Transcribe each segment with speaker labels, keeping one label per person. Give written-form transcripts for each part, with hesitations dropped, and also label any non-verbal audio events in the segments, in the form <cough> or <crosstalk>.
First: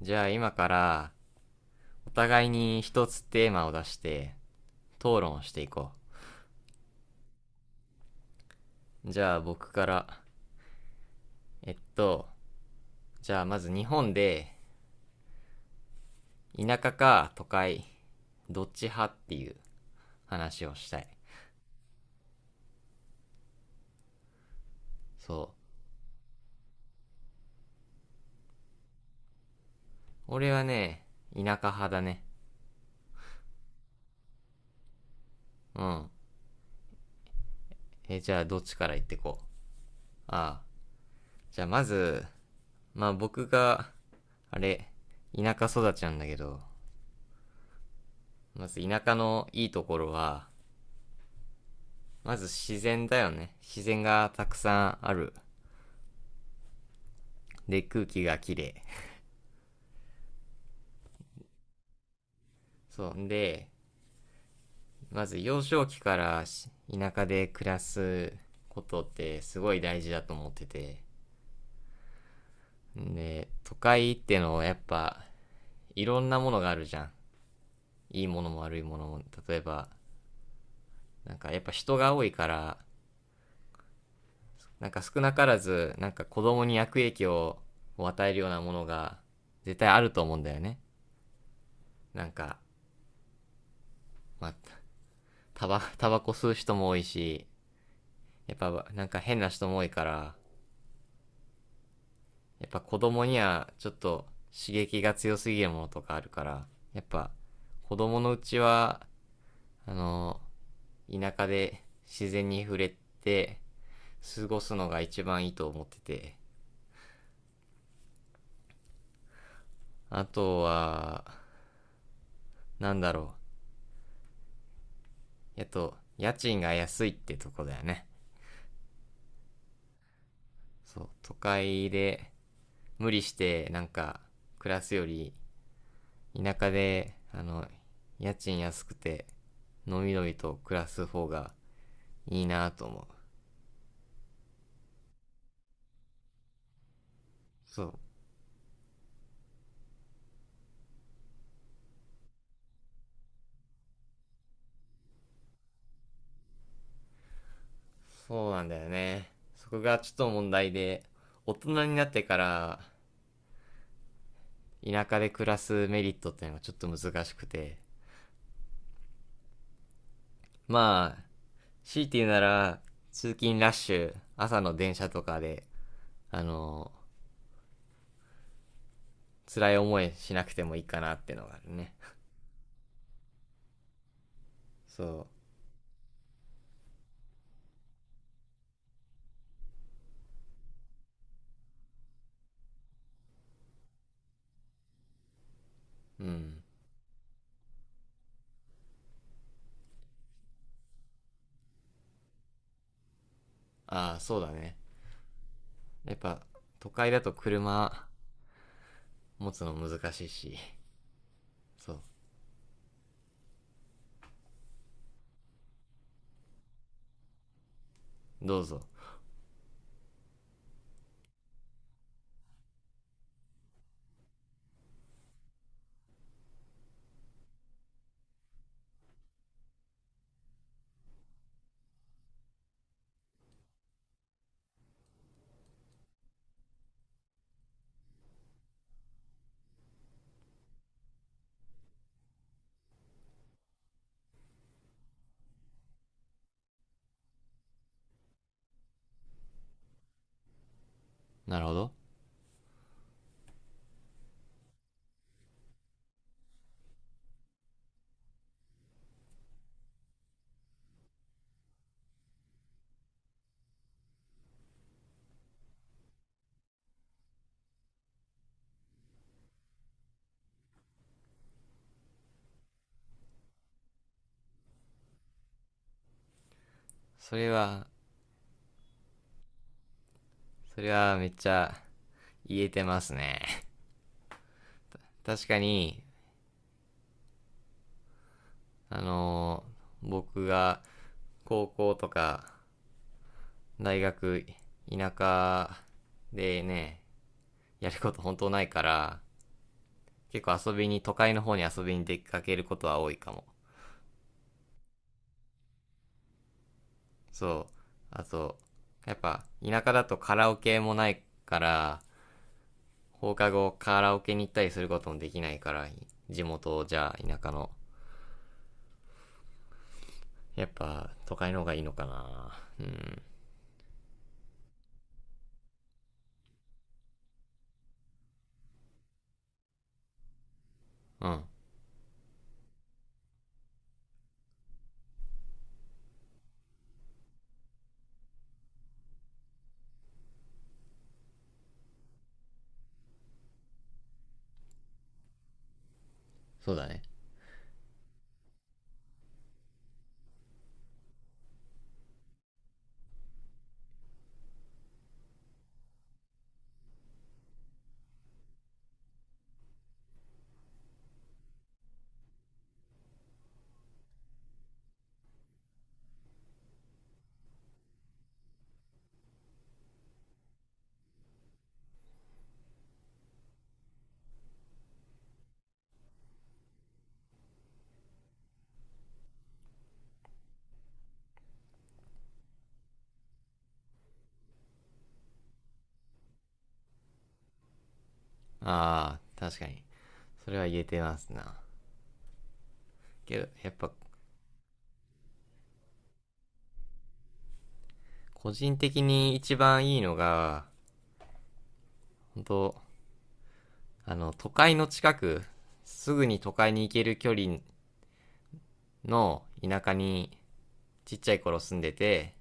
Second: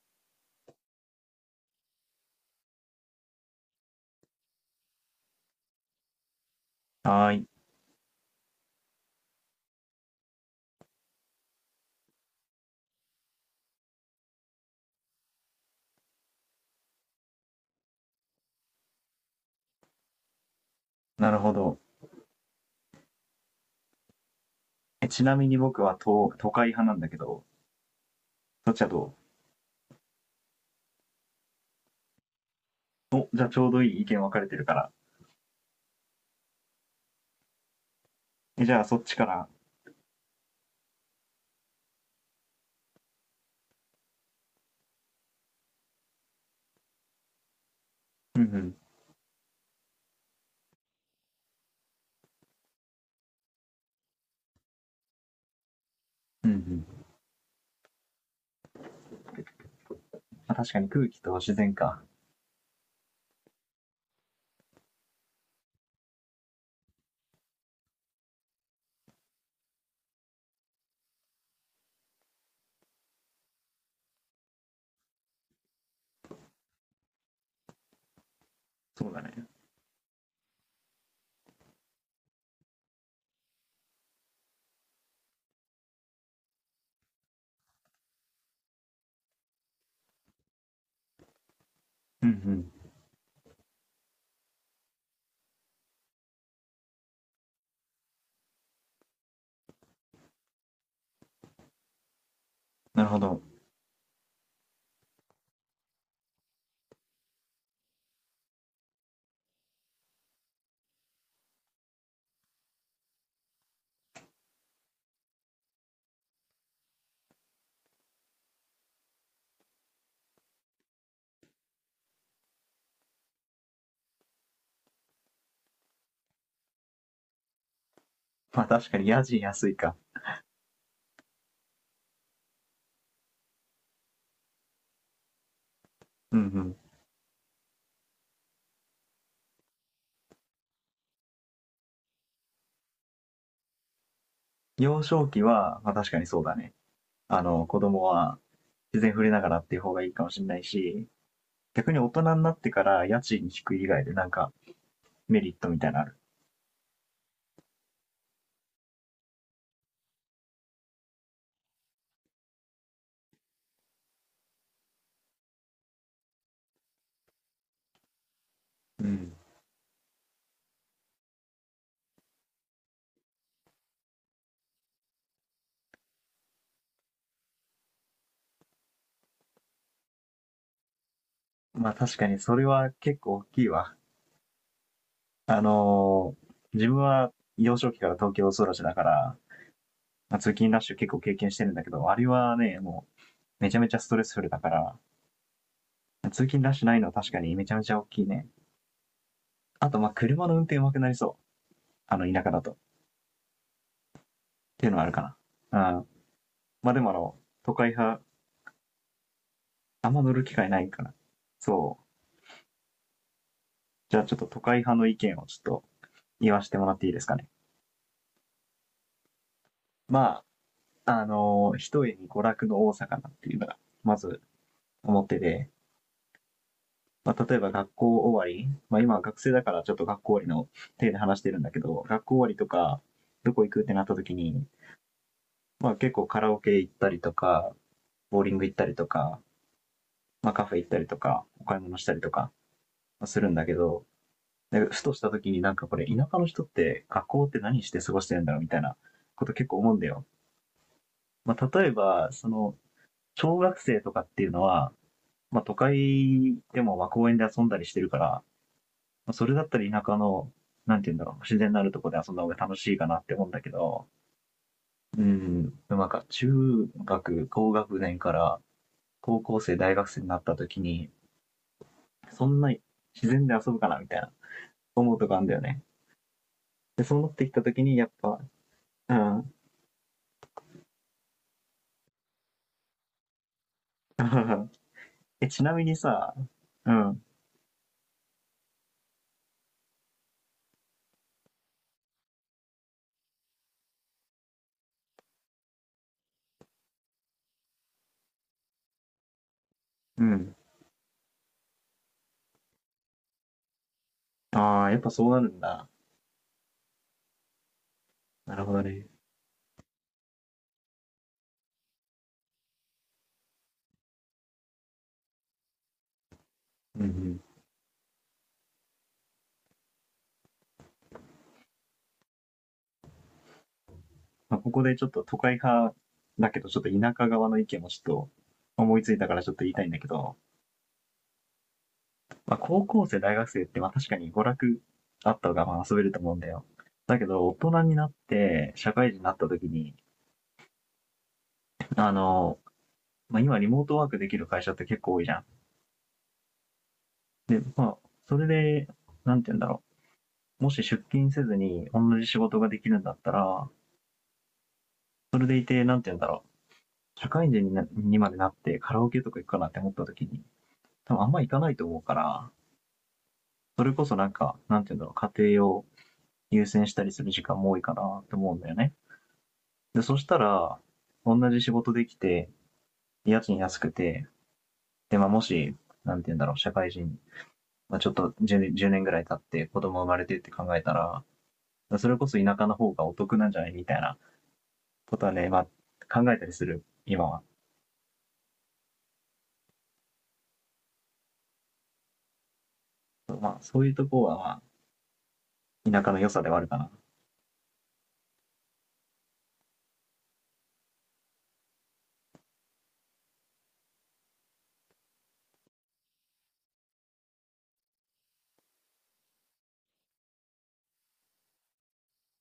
Speaker 1: じゃあ今からお互いに一つテーマを出して討論していこ
Speaker 2: はーい。
Speaker 1: う。じゃあ僕から。えっと、じゃあまず日本で田舎か都会どっち派っていう話をしたい。
Speaker 2: なるほど。え、ちな
Speaker 1: そう。
Speaker 2: みに僕は都会派なんだけど、そっちはど
Speaker 1: 俺はね、田舎派だね。
Speaker 2: うお、じゃあちょうどいい意見分かれてるから。
Speaker 1: うん。え、じゃあどっ
Speaker 2: え、じ
Speaker 1: ち
Speaker 2: ゃあ
Speaker 1: から
Speaker 2: そ
Speaker 1: 言
Speaker 2: っ
Speaker 1: っ
Speaker 2: ち
Speaker 1: て
Speaker 2: か
Speaker 1: こう。
Speaker 2: ら。
Speaker 1: ああ。じゃあまず、まあ僕が、あれ、田舎育ちなんだけど、
Speaker 2: うんう
Speaker 1: ま
Speaker 2: ん。
Speaker 1: ず田舎のいいところは、まず自然だよね。自然がたくさんある。
Speaker 2: うんうん。
Speaker 1: で、空気がきれい。
Speaker 2: まあ確かに空気と自然か。
Speaker 1: そう。んで、まず幼少期から田舎で暮らすことってすごい大事だと思ってて。で、都会ってのはやっぱいろんなものがあるじゃん。いいものも悪いもの
Speaker 2: そう
Speaker 1: も。
Speaker 2: だね。
Speaker 1: 例えば、なんかやっぱ人が多いから、なんか少なからず、なんか子供に悪影響を与えるようなものが絶対あると思うんだよね。な
Speaker 2: うん
Speaker 1: ん
Speaker 2: う
Speaker 1: か、
Speaker 2: ん。
Speaker 1: まあ、タバコ吸う人も多いし、やっぱなんか変な人も多いから、やっぱ子
Speaker 2: なるほ
Speaker 1: 供に
Speaker 2: ど。
Speaker 1: はちょっと刺激が強すぎるものとかあるから、やっぱ子供のうちは、あの、田舎で自然に触れて過ごすのが一番いいと思ってて、あとは、なんだろう。やっと、家賃が安いってとこだよね。
Speaker 2: まあ確かに家賃安いか。
Speaker 1: そう、都会で無理してなんか暮らすより、
Speaker 2: うんう
Speaker 1: 田舎
Speaker 2: ん。
Speaker 1: で、家賃安くて、のびのびと暮らす方がいいなぁと思う。
Speaker 2: 幼少期は、まあ確かにそうだね。あの、子
Speaker 1: そう。
Speaker 2: 供は自然触れながらっていう方がいいかもしれないし、逆に大人になってから家賃低い以外でなんかメリットみたいなのある。
Speaker 1: そうなんだよね。そこがちょっと問題で、大人になってから、田舎で暮らすメリットっていうのがちょっと難しくて。
Speaker 2: うん。
Speaker 1: まあ、強いて言うなら、通勤ラッシュ、朝の電車とかで、あの、辛い思いしなくてもいいかなってのがある
Speaker 2: ま
Speaker 1: ね。
Speaker 2: あ確かにそれは結構大きいわ。
Speaker 1: そ
Speaker 2: あのー自分は幼少期から東京育ちだから、まあ通勤ラッシュ結構経験してるんだけど、あれはね、もうめちゃめちゃストレスフルだから、
Speaker 1: う。う
Speaker 2: 通
Speaker 1: ん。
Speaker 2: 勤ラッシュないのは確かにめちゃめちゃ大きいね。あと、まあ、車の運転上手くなりそう。あの、田舎だと。っ
Speaker 1: ああ、そうだね。
Speaker 2: ていうのはあるかな。うん。
Speaker 1: やっぱ、都
Speaker 2: まあ、で
Speaker 1: 会
Speaker 2: もあ
Speaker 1: だと
Speaker 2: の、都会
Speaker 1: 車
Speaker 2: 派、
Speaker 1: 持つの
Speaker 2: あ
Speaker 1: 難
Speaker 2: んま
Speaker 1: しい
Speaker 2: 乗る
Speaker 1: し。
Speaker 2: 機会ないかな、
Speaker 1: そう。
Speaker 2: そう。じゃあちょっと都会派の意見をちょっと言わせてもらっていいですかね。
Speaker 1: どうぞ。
Speaker 2: まあ、一重に娯楽の多さかなっていうのが、まず思ってて、まあ、例えば学校終わり、まあ、今は学生だからちょっと学校終わりの手で話してるんだけど、学校終わりとか、どこ行くってなった時に、まあ結構カラオケ行ったりとか、ボーリング行ったりとか、まあカフェ行ったりとか、お買い物したりとかするんだけど、ふとした時になんかこれ田舎の人って学校って何して過ごしてるんだろうみたいなこと結構思うんだよ。ま
Speaker 1: なるほ
Speaker 2: あ例え
Speaker 1: ど。
Speaker 2: ば、その、小学生とかっていうのは、まあ都会でもまあ公園で遊んだりしてるから、それだったら田舎の、なんていうんだろう、自然のあるところで遊んだ方が楽しいかなって思うんだけど、うん、なんか中学、高学年から高校生、大学生になった時に、そんな自然で遊ぶかなみたいな思うとこあるんだよね。で、そうなっ
Speaker 1: そ
Speaker 2: て
Speaker 1: れ
Speaker 2: きた時
Speaker 1: は
Speaker 2: に、やっぱ、うん。
Speaker 1: それはめっちゃ言えてますね。
Speaker 2: <laughs>
Speaker 1: 確
Speaker 2: え、
Speaker 1: か
Speaker 2: ちなみに
Speaker 1: に。
Speaker 2: さ、うん、
Speaker 1: あのー僕が高校とか大学、田舎でね、やること本当ないから、
Speaker 2: う
Speaker 1: 結
Speaker 2: ん。
Speaker 1: 構遊びに都会の方に遊びに出かけることは多いかも。
Speaker 2: ああ、やっぱそうなるんだ。
Speaker 1: そう。あ
Speaker 2: な
Speaker 1: と、
Speaker 2: るほどね。
Speaker 1: やっぱ田舎だとカラオケもないから、放課後カラオケに行ったりすることもできないから、地元じ
Speaker 2: うんう
Speaker 1: ゃあ田
Speaker 2: ん。
Speaker 1: 舎の。やっぱ都会の方がいいのかな。うん。
Speaker 2: まあ、ここでちょっと都会派だけど、ちょっと田舎側の意見もちょっと思いついたからちょっと言いたいんだけど、
Speaker 1: うん。
Speaker 2: まあ、高校生、大学生って、まあ、確かに娯楽あった方がまあ遊べると思うんだよ。だけど、大人になって、社会人になった時に、あの、まあ、今リモートワークできる会社って結構多いじゃん。
Speaker 1: そうだね。
Speaker 2: まあ、それで、なんて言うんだろう。もし出勤せずに同じ仕事ができるんだったら、それでいて、なんて言うんだろう。社会人になにまでなってカラオケとか行くかなって思った時に、多分あんま行かないと思うから、それこそなんか、なんて言うんだろう、家庭を優先したりする時間も多いかなって思うんだよね。で、そしたら、同じ仕事できて、家賃安くて、で、まあ、もし、なんて言うんだろう、社会人、まあ、ちょっと 10年ぐらい経って子供生まれてって考えたら、それこそ田舎の方がお得なんじゃないみたいなことはね、まあ、考えたりする、今は。
Speaker 1: ああ、確かに。それは言えてますな。けど、
Speaker 2: まあ、
Speaker 1: やっ
Speaker 2: そう
Speaker 1: ぱ
Speaker 2: いうとこは、まあ、田舎の良さではあるかな。
Speaker 1: 個人的に一番いいのが、本当、都会の近く、すぐに都会に行ける距離の田舎にちっちゃい頃住んでて、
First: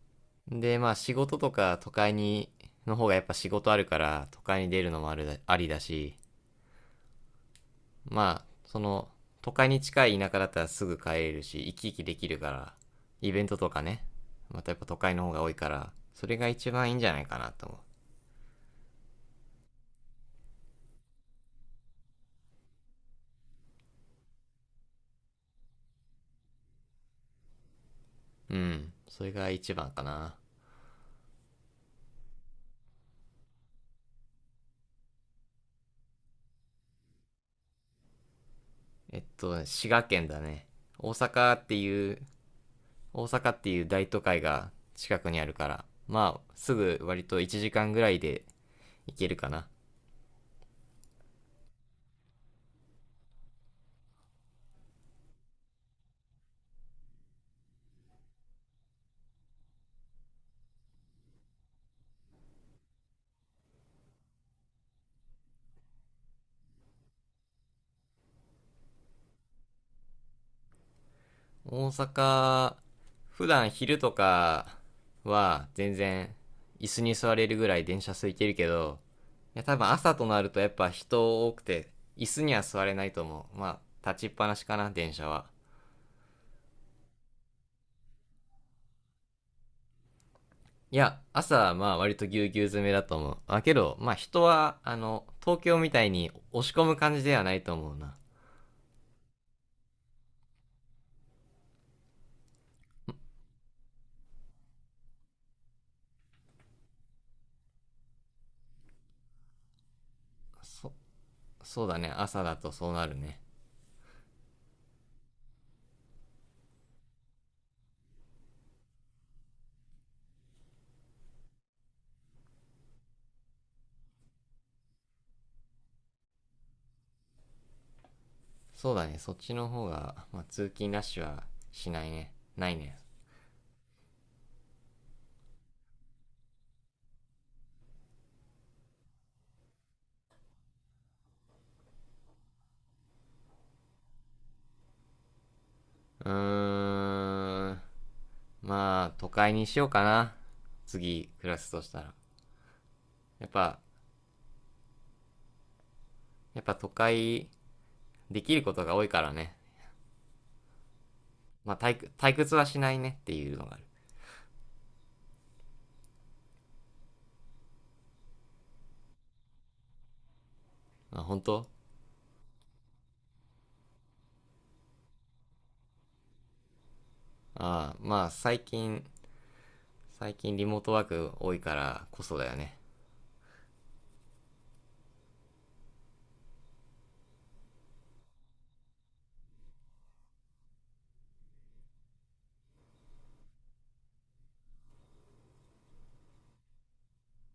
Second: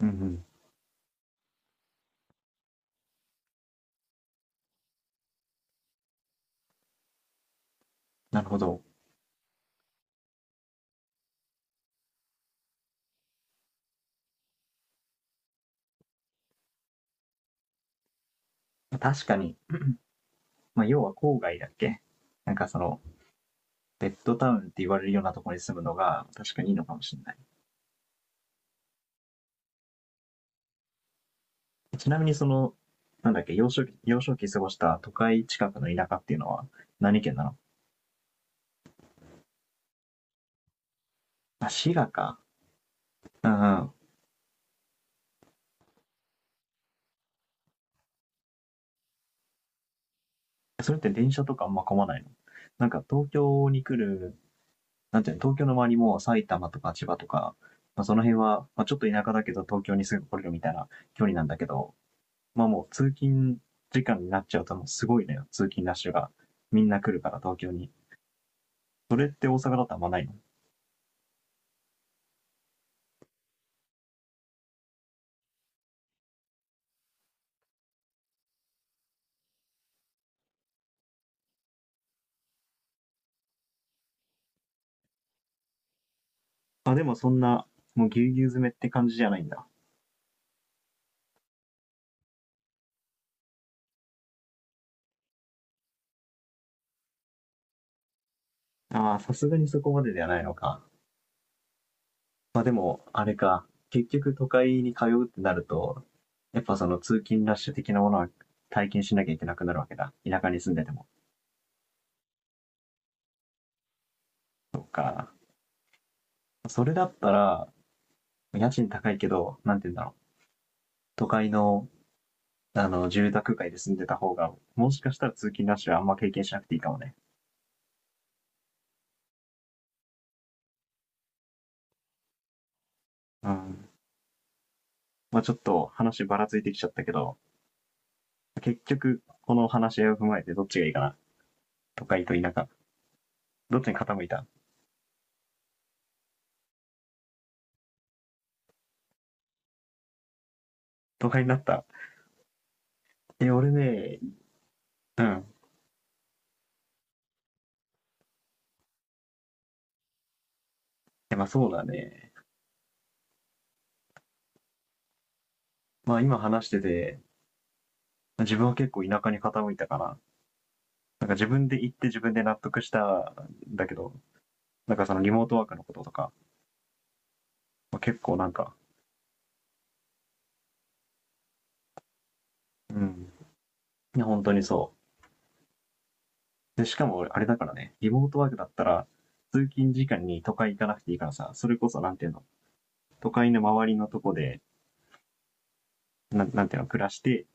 Speaker 2: うんうん。
Speaker 1: で、まあ仕事とか都会に、の方がやっぱ仕事あるから、都会に出るのもあるだありだし、
Speaker 2: な
Speaker 1: まあ、
Speaker 2: るほ
Speaker 1: そ
Speaker 2: ど。
Speaker 1: の、都会に近い田舎だったらすぐ帰れるし、生き生きできるから、イベントとかね、またやっぱ都会の方が多いから、それが一番いいんじゃないかなと思
Speaker 2: 確かに、まあ、要は郊外だっけ、なんかその、ベッドタウンって言われるようなところに住むのが、確かにいいのかもしれない。
Speaker 1: う。うん、それが一番かな。
Speaker 2: ちなみにその、なんだっけ、幼少期過ごした都会近くの田舎っていうのは何県なの、
Speaker 1: 滋賀県だね。大阪っ
Speaker 2: あ、
Speaker 1: て
Speaker 2: 滋賀
Speaker 1: いう、
Speaker 2: か。
Speaker 1: 大
Speaker 2: う
Speaker 1: 阪って
Speaker 2: ん
Speaker 1: い
Speaker 2: う
Speaker 1: う
Speaker 2: ん。
Speaker 1: 大都会が近くにあるから、まあ、すぐ割と1時間ぐらいで行けるかな。
Speaker 2: それって電車とかあんま混まないの、なんか東京に来る、なんていうの、東京の周りも埼玉とか千葉とか、まあ、その辺は、まあ、ちょっと田舎だけど東京にすぐ来れるみたいな距離なんだけど、まあもう通勤時間になっちゃうともうすごいのよ、通勤ラッシュが。みんな来るから東京に。それって大阪だとあんまないの、
Speaker 1: 大阪、普段昼とかは全然椅子に座れるぐらい電車空いてるけど、いや多分朝となるとやっぱ人多くて、椅子には座れないと思う。まあ、立ちっぱなしかな、電車は。
Speaker 2: あ、でもそんな、もうぎゅうぎゅう詰めって感じじゃないんだ。
Speaker 1: いや、朝はまあ割とぎゅうぎゅう詰めだと思う。あ、けど、まあ人は、東京みたいに押し込む感じではないと思うな。
Speaker 2: ああ、さすがにそこまでではないのか。まあでも、あれか。結局都会に通うってなると、やっぱその通勤ラッシュ的なものは体験しなきゃいけなくなるわけだ。田舎に住んでて
Speaker 1: そ、
Speaker 2: も。
Speaker 1: そうだね、朝だとそうなるね。
Speaker 2: これだったら、家賃高いけど、なんて言うんだろう。都会の、あの、住宅街で住んでた方が、もしかしたら通勤ラッシュはあんま経験しなくていいかもね。
Speaker 1: そうだね、そっちの方が、まあ通勤ラッシュはしないね。ないね。
Speaker 2: うん。まあちょっと話ばらついてきちゃったけど、結局、この話し合いを踏まえてどっちがいいかな。都会と田舎。どっちに傾いた、
Speaker 1: うーん。まあ、都会にしようかな。
Speaker 2: 都
Speaker 1: 次、
Speaker 2: 会に
Speaker 1: 暮
Speaker 2: な
Speaker 1: ら
Speaker 2: っ
Speaker 1: すと
Speaker 2: た。
Speaker 1: したら。やっ
Speaker 2: え、俺
Speaker 1: ぱ、
Speaker 2: ね、うん。
Speaker 1: やっぱ都会、できることが多いからね。
Speaker 2: まあそう
Speaker 1: まあ、
Speaker 2: だ
Speaker 1: 退屈
Speaker 2: ね。
Speaker 1: 退屈はしないねっていうのがある。
Speaker 2: まあ今話してて、自分は結構田舎に傾いたから、
Speaker 1: あ、
Speaker 2: なんか
Speaker 1: 本
Speaker 2: 自
Speaker 1: 当。
Speaker 2: 分で行って自分で納得したんだけど、なんかそのリモートワークのこととか、
Speaker 1: ああ、
Speaker 2: まあ、結
Speaker 1: まあ、
Speaker 2: 構なん
Speaker 1: 最
Speaker 2: か、
Speaker 1: 近、最近リモートワーク多いからこそだよね。
Speaker 2: うん、いや本当にそう。で、しかもあれだからね、リモートワークだったら、通勤時間に都会行かなくていいからさ、それこそなんていうの、都会の周りのとこで、なんなんていうの、暮らして、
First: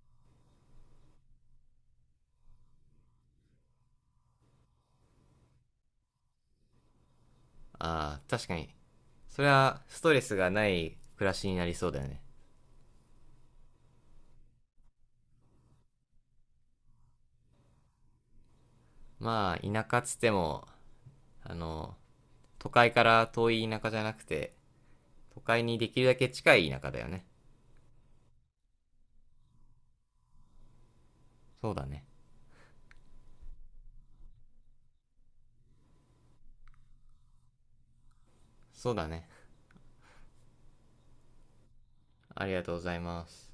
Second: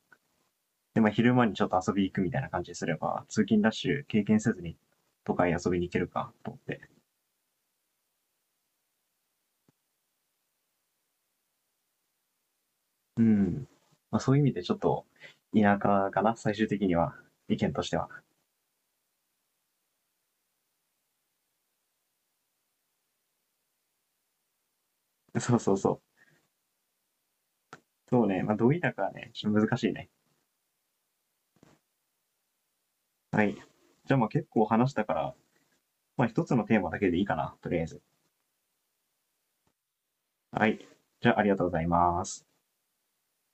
Speaker 2: で、まあ昼間にちょっと遊び行くみたいな感じにすれば、通勤ラッシュ経験せずに都会に遊びに行けるかと思って。
Speaker 1: ああ、確かに。それはストレスがない暮らしになりそうだよね。
Speaker 2: うん。まあ、そういう意味でちょっと田舎かな、最終的には。意見としては。
Speaker 1: まあ、田舎っつっても、あの、都会から遠い田舎じゃなくて、都
Speaker 2: そう
Speaker 1: 会
Speaker 2: そう
Speaker 1: にで
Speaker 2: そ
Speaker 1: きるだ
Speaker 2: う。
Speaker 1: け近い田舎だよね。
Speaker 2: そうね。まあ、どう田舎はね、ちょっと難しいね。
Speaker 1: そうだね。
Speaker 2: はい。じゃあまあ結構話したから、まあ一つのテーマだけでいいかな、とりあえず。
Speaker 1: そうだね。
Speaker 2: はい。じゃあありがとうございま
Speaker 1: あ
Speaker 2: す。
Speaker 1: りがとうございます。